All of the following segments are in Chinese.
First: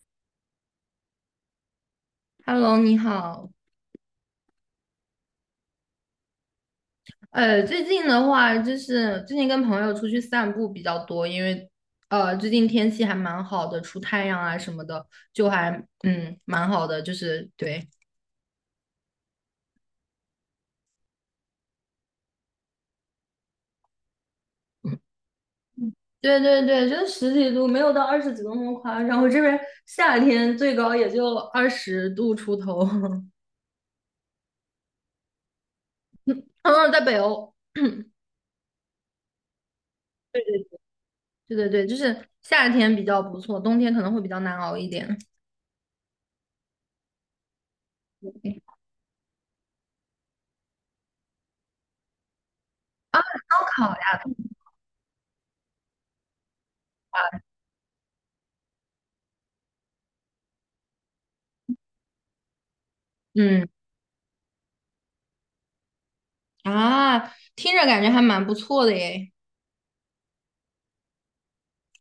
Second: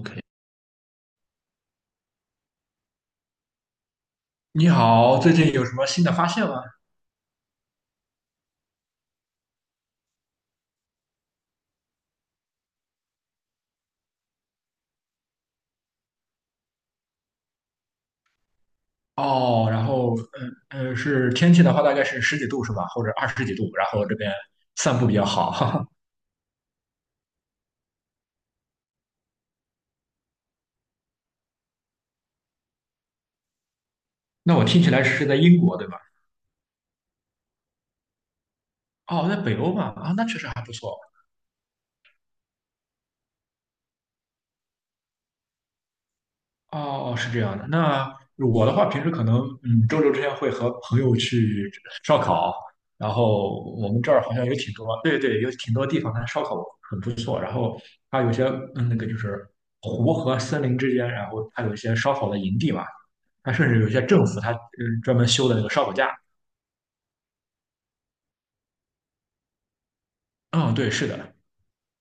OK，Hello，你好。你好，最近有什么新的发现吗？最近的话，就是最近跟朋友出去散步比较多，因为最近天气还蛮好的，出太阳啊什么的，就还蛮好的，就是对。哦，然后，嗯嗯，是天气的话，大概是十几度是吧？或者二十几度，然后这边散步比较好。哈哈。对对对，就十几度，没有到二十几度那么夸张。我这边夏天最高也就20度出头。那我听起来是在英国对吧？嗯，在北欧，哦，在北欧嘛，啊，那确对实对还不错。对对对，就是夏天比较不错，冬天可能会比较难熬一点。哦，哦是这样的。那我的话，平时可能，周六之前会和朋友去烧烤，然后烧我烤们这呀。儿好像有挺多，对对，有挺多地方它烧烤很不错。然后它有些，那个就是湖和森林之间，然后它有一些烧烤的营地嘛。它嗯甚至有些政府它专门修的那个烧烤架。啊，听着感觉还蛮不错的耶。嗯，对，是的。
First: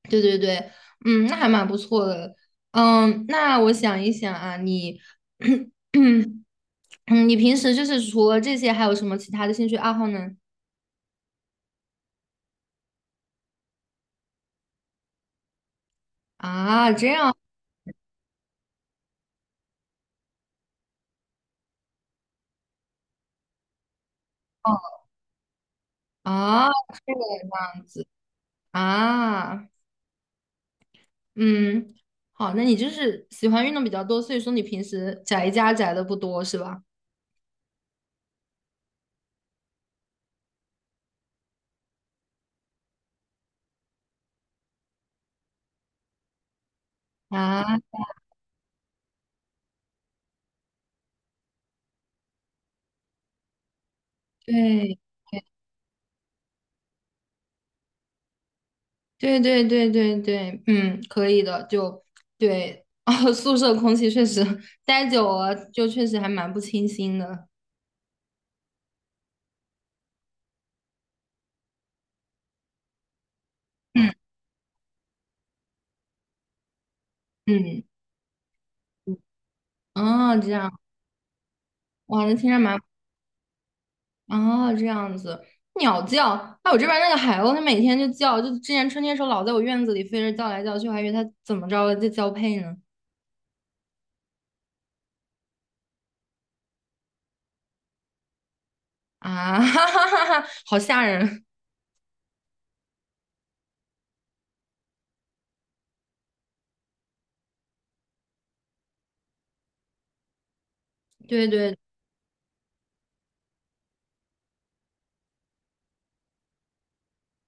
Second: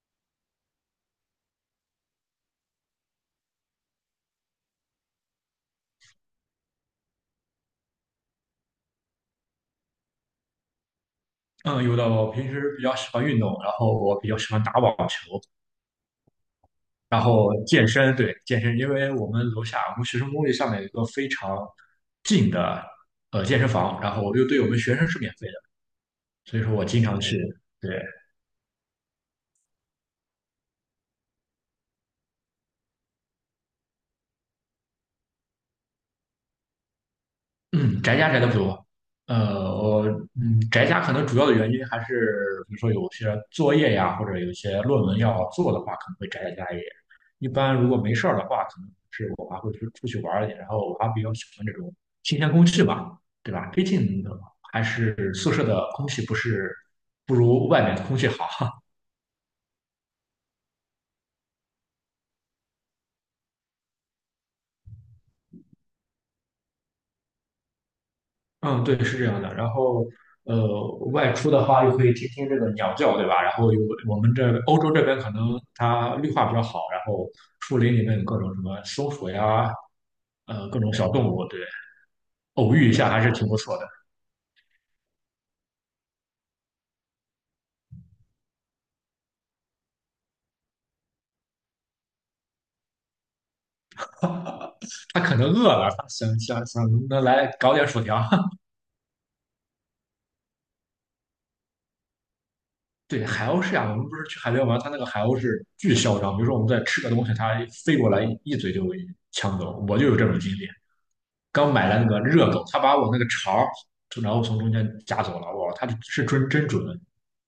对对对，那还蛮不错的。那我想一想啊，你，嗯，你平时就是除了这些，还有什么其他的兴趣爱好呢？嗯，有的。我平时比较喜欢运动，然后我比较喜欢打网球。啊，这然样后健身，对，健身，因为我们楼下我们学生公寓上面有一个非常近的健身房，然后又对我们学生是免费的，所以啊，说我经这常个去，样对，子啊，嗯，好，那你就是喜欢运动比较多，所以说你平时宅家宅的不多是吧？嗯，宅家宅的不多。呃，我宅家可能主要的原因还是，比如说有些作业呀，或者有些论文要做的话，可能会宅在家里。一般啊，如果没事儿的话，可能是我还会出去玩儿一点。然后我还比较喜欢这种新鲜空气吧，对吧？毕竟还对。是宿舍的空气不是不如外面的空气好。对对对对对，可以的，就对，哦，宿舍空气确实待久了，就确实还蛮不清新的。嗯，对，是这样的。然后，外出的话又可以听听这个鸟叫，对吧？然后有我们这欧洲这边可能它绿化比较好，然后树嗯，林里面有各种什么松鼠呀，哦，这样，各种小动物，对，哇，那听着偶蛮，遇一下还是挺不错的。哦，这样子，鸟叫，哎，我这边那个海鸥，它每天就叫，就之前春天时候老在我院子里飞着叫来叫去，我还以为它怎么着了，在交配呢。它可能饿了，它想能来搞点薯条。啊，哈哈哈哈，好吓人。对，海鸥是这样，我们不是去海边玩，它那个海鸥是巨嚣张，比如说我们在吃个东西，它飞过来一嘴就给抢走。我就有这种经历。对刚对买了那个热狗，他把我那个肠儿，然后从中间夹走了。哇，他是真真准。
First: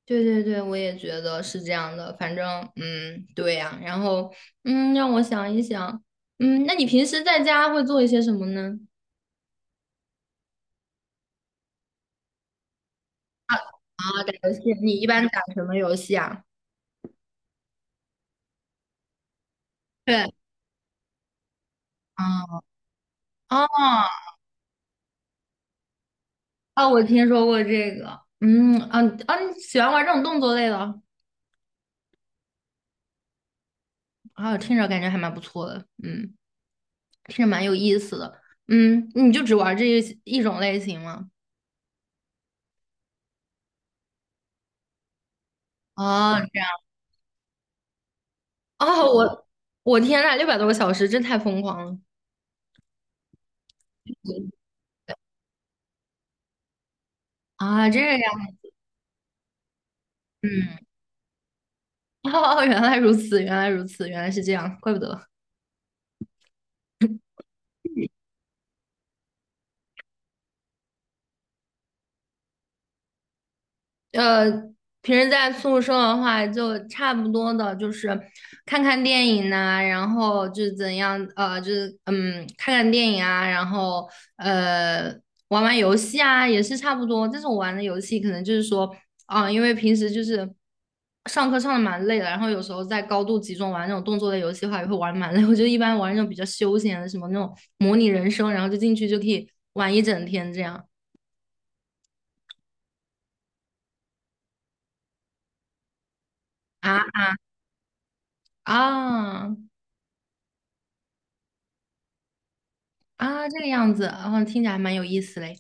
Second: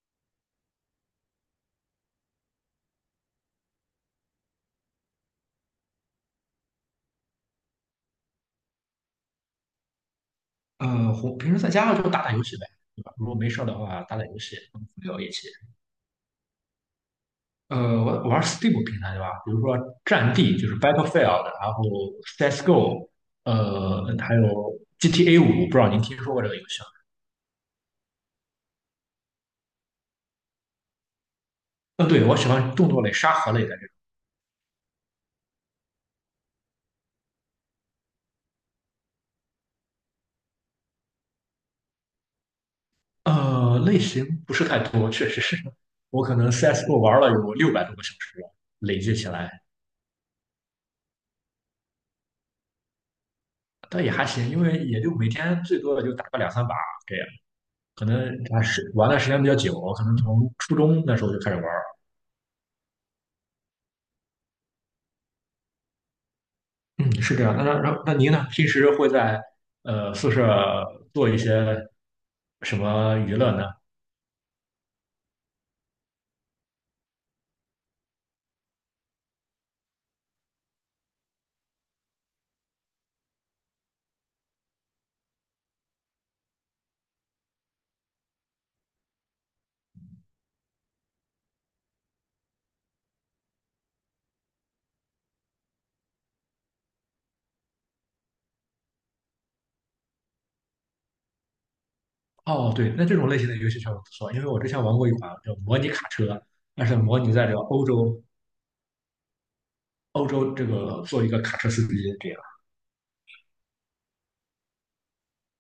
对对对，我也觉得是这样的。反正，对呀、然后，让我想一想，那你平时在家会做一些什么呢？红平时在家就打打游戏呗，对吧？如果没事儿的话，啊，打打打游游戏，戏，跟你朋一友般一打起。什么游戏啊？我玩 Steam 平台对吧？比如说对，《战地》就是 Battlefield，然后 嗯，CS:GO，哦，还有 GTA 五，不知道您听说过这个游戏吗？哦，我听说过这个，嗯，啊啊，你喜欢玩这种动作类的？嗯，对，我喜欢动作类、沙盒类的这种。啊，听着感觉还蛮不错的，听着蛮有意思的，你就只玩这一种类型吗？类型不是太多，确实是。我哦，可能 这样，CS:GO 玩了有600多个小时了，累哦，计起我来。我天呐，600多个小时，真太疯狂了！但也还行，因 为也就每天最多也就打个两三把这样，啊，这。可能样。还是玩的时间比较久，可能从初嗯，中那时候就开始玩 哦，原来如此，原来如此，原来是这样，怪不得。嗯，是这样。那您呢？平时会在宿舍做一些什么娱乐呢？呃，平时在宿舍的话，就差不多的，就是看看电影呐、然后就是怎样，就是看看电影啊，然后呃，玩玩游戏啊，也是差不多。但是我玩的游戏可能就是说，因为平时就是上课上的蛮累的，然后有时候在高度集中玩那种动作类游戏的话，也会玩得蛮累。我就一般玩那种比较休闲的，什么那种模拟人生，然后就进去就可以玩一整天这样哦，对，那这种类型的游戏确实不错，因为我之前玩过一款叫模拟卡车，但是模啊拟在这个欧洲，啊。欧洲这个做一个卡车司机这样。啊，这个样子，然后听起来还蛮有意思嘞。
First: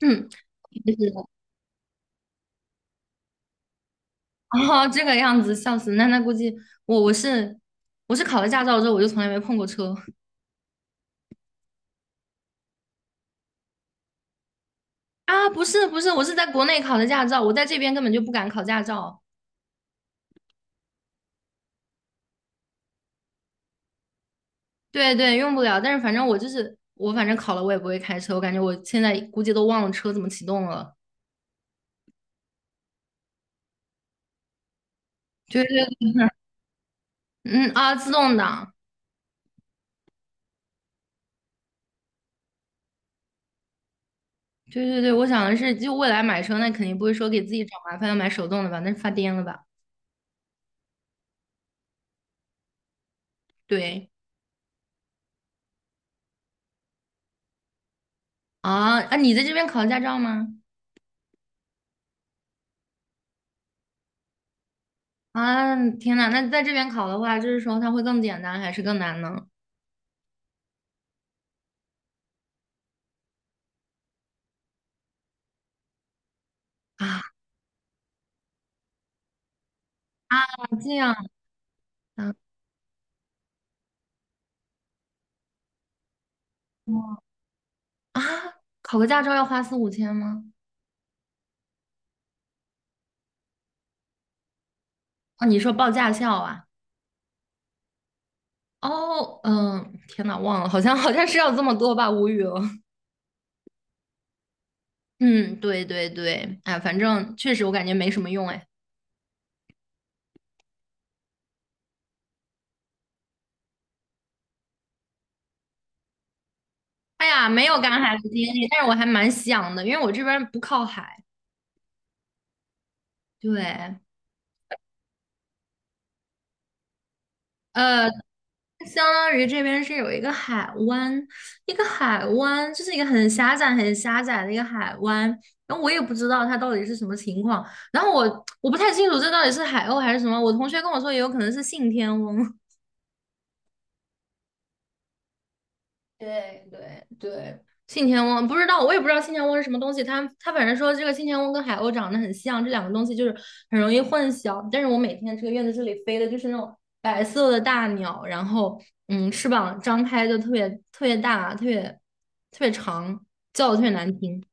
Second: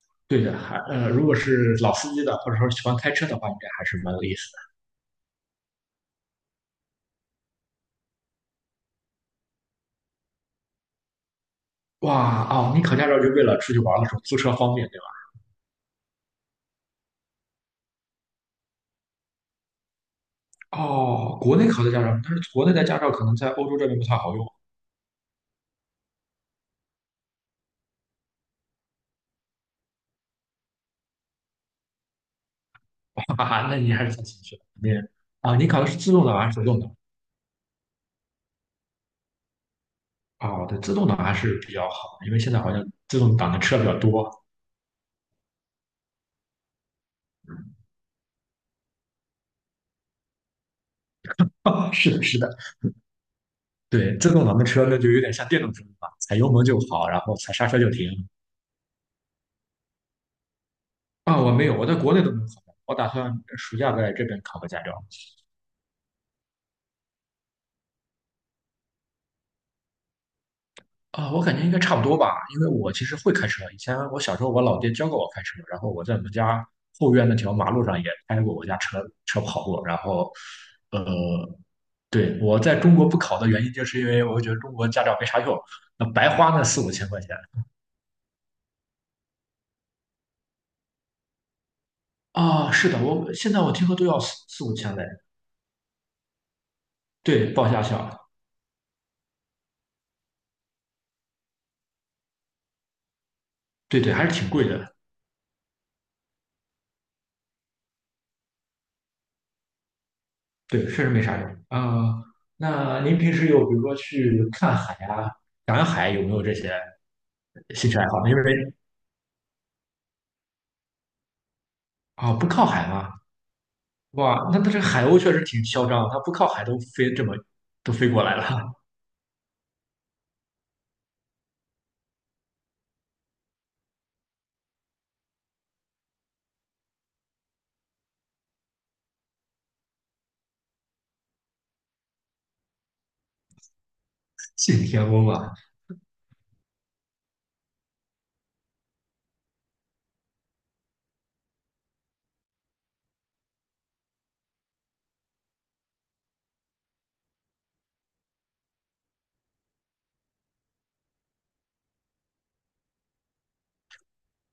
嗯，对的，就是如果是老司机的，或者说喜欢开车的话，应该还是蛮有意思的。哦，这个样子，笑死！那估计我我是我是考了驾照之后，我就从来没碰过车哇哦，你考驾照就为了出去玩的时候租车方便，对吧？啊。不是不是，我是在国内考的驾照，我在这边根本就不敢考驾照。哦，国内考的驾照，但是国内的驾照可能在欧洲这边不太好用，对对，用不了。但是反正我就是我，反正考了我也不会开车，我感觉我现在估计都忘了车怎么启动了。哈哈，那你还是太谦虚了。啊，对你考对，的是自动挡还是手动挡？自动挡。哦，对，自动挡还是比较好，因为现在好像自动挡的车比较多。对对对，我想的是，就未来买车，那肯定不会说给自己找麻烦要买手动的吧？那是发癫了吧？是的，是的，对。对，自动挡的车那就有点像电动车了，踩油门就跑，然后踩刹车就停。啊啊！你在这边考驾照吗？啊，我没有，我在国内都没有考过，我打算暑假在这边考个驾照。啊，天呐，那在这边考的话，就是说它会更简单还是更难呢？啊、我感觉应该差不多吧，因为我其实会开车。以前我小时候，我老爹教过我开车，然后我在我们家后啊，院那条马路上也开过我家车跑过。然后，这呃，样啊对，我在中国不考的原因，就是因为我觉得中国驾照没啥用，那白花那四五千啊，块钱。考个驾照要花四五千吗？啊、是的，我现在我听说都要四五千嘞。啊，你说报驾校啊？对，报驾校，哦，天呐，忘了，好像是要这么多吧，无语了。对对，还是挺贵的。嗯，对对对，哎，反正确实我感觉没什么用，哎，对，确实没啥用。啊、那您平时有比如说去看海啊、赶海，有没有这些哎呀，没有赶兴趣爱海的好呢？因为经历，但是我还蛮想的，因为我这边不靠海，啊，不靠海吗？对。哇，那它这海鸥确实挺嚣张它不靠海都飞这么都呃，飞过来了，相当于这边是有一个海湾，一个海湾，就是一个很狭窄、很狭窄的一个海湾。然后我也不知道它到底是什么情况，然后我不太清楚这到底是海鸥还是什么。我同学跟我说，也有可能是信天翁。信天翁啊！对对对，信天翁不知道，我也不知道信天翁是什么东西。他反正说这个信天翁跟海鸥长得很像，这两个东西就是很容易混淆。但是我每天这个院子这里飞的就是那种白色的大鸟，然后翅膀张开就特别特别大，特别特别长，叫的特别难听。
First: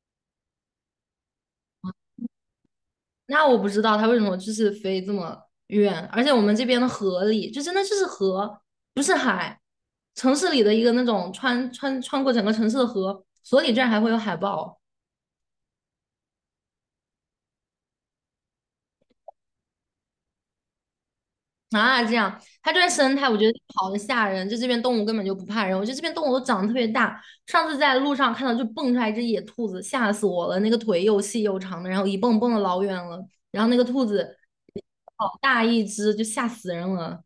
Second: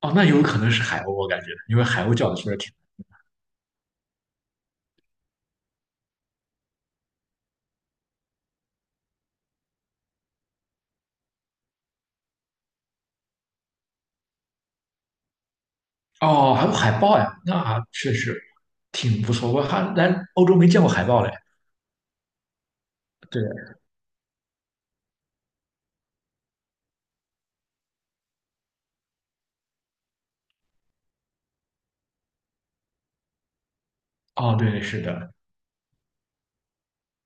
哦，那有可能是海鸥，我感觉，因为海鸥叫的确实挺……那我不知道它为什么就是飞这么远，而且我们这边的河里就真的就是河，不是海。城市里的一个那种穿过整个城市的河，所里居然还会有海豹哦，还有海豹呀，那确实挺不错。我还来欧洲没见过海豹嘞。啊！这样，它这边生态我觉对，得好的吓人，就这边动物根本就不怕人，我觉得这边动物都长得特别大。上次在路上看到就蹦出来一只野兔子，吓死我了，那个腿又细又长的，然后一蹦蹦的老远了，然后那个兔子哦，对，是的，好大一只，就吓死人了。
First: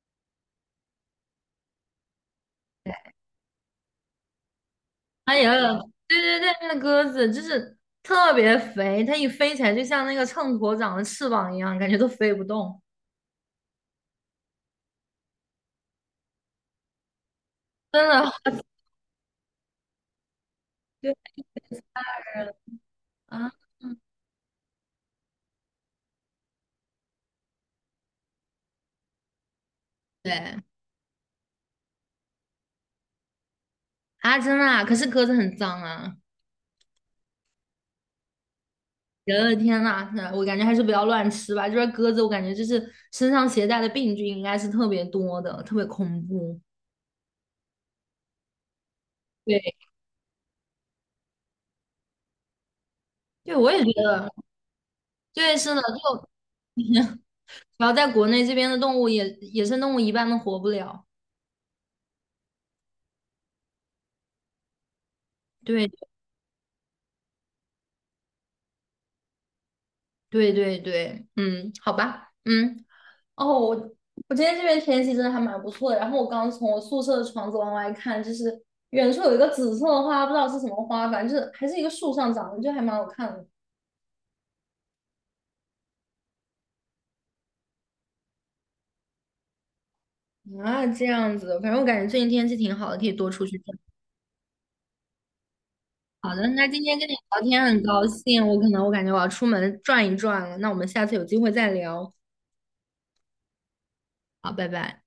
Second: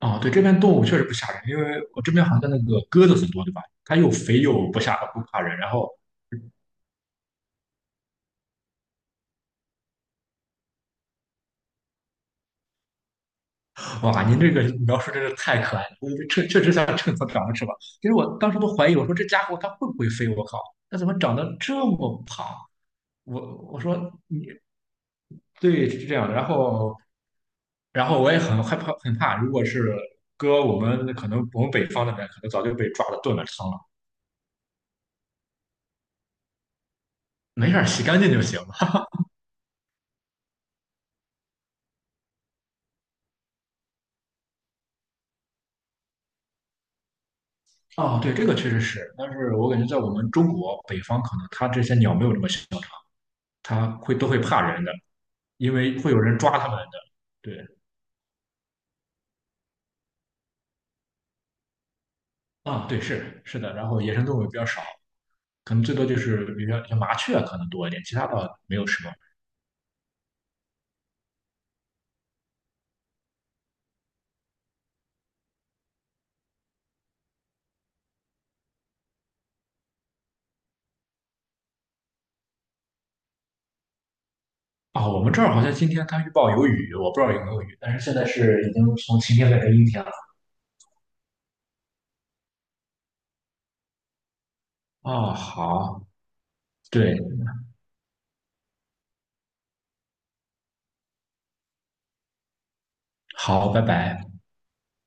哦，对，这边动物确实不吓人，因为我这边好像那个鸽子很多，对吧？它又肥又不吓不哎怕呀，人，然后对对对，那鸽子就是特别肥，它一飞起来就像那个秤砣长了翅膀一样，感觉都飞不动，哇，您这个描述真是太可爱了，我确实像秤砣长了翅膀。真其实我的。当时都怀疑，我说这家伙它会不会飞？我靠，它怎对么长得这么胖？啊，我说嗯你对是这样的，然后我也很害怕，很怕，如果是对搁我们可能我们北方那边，可能早就被抓了炖了汤了。啊，真的啊，可是鸽子很脏啊！没事儿，洗干净就行了。我的天呐，那我感觉还是不要乱吃吧。这边鸽子，我感觉就是身上携带的病菌应该是特别多的，特别恐怖。哦，对，这个确实是，但是我对，感觉在我们中国北方，可能它这些鸟没有这么嚣张，对，我也它觉会都得，会怕人的，对，因是的，为会有就人抓它们的。对。然要在国内这边的动物也野生动物一般都活不了。啊，对，是的，然后野生动物也比较少，可能对，最多就是比如说像麻雀可能多一点，其他倒没有什么。对，对，对，嗯，好吧，嗯。哦，我今天这边天气真的还蛮不错的。然后我刚从我宿舍的窗子往外看，就是远处有一个紫色的花，不知道是什么花，反正就是还是一个树上长的，就还蛮好看的。啊，我们这儿好像今天它预报有雨，我不知道有没有雨，但是现在是已经从晴天变成阴天了。啊，这样子，反正我感觉最近天气挺好的，可以多出去转。啊，好，好的，那今天跟你对，聊天很高兴，我可能我感觉我要出门转一转了，那我们下次有机会再聊。好，拜拜。好，拜拜。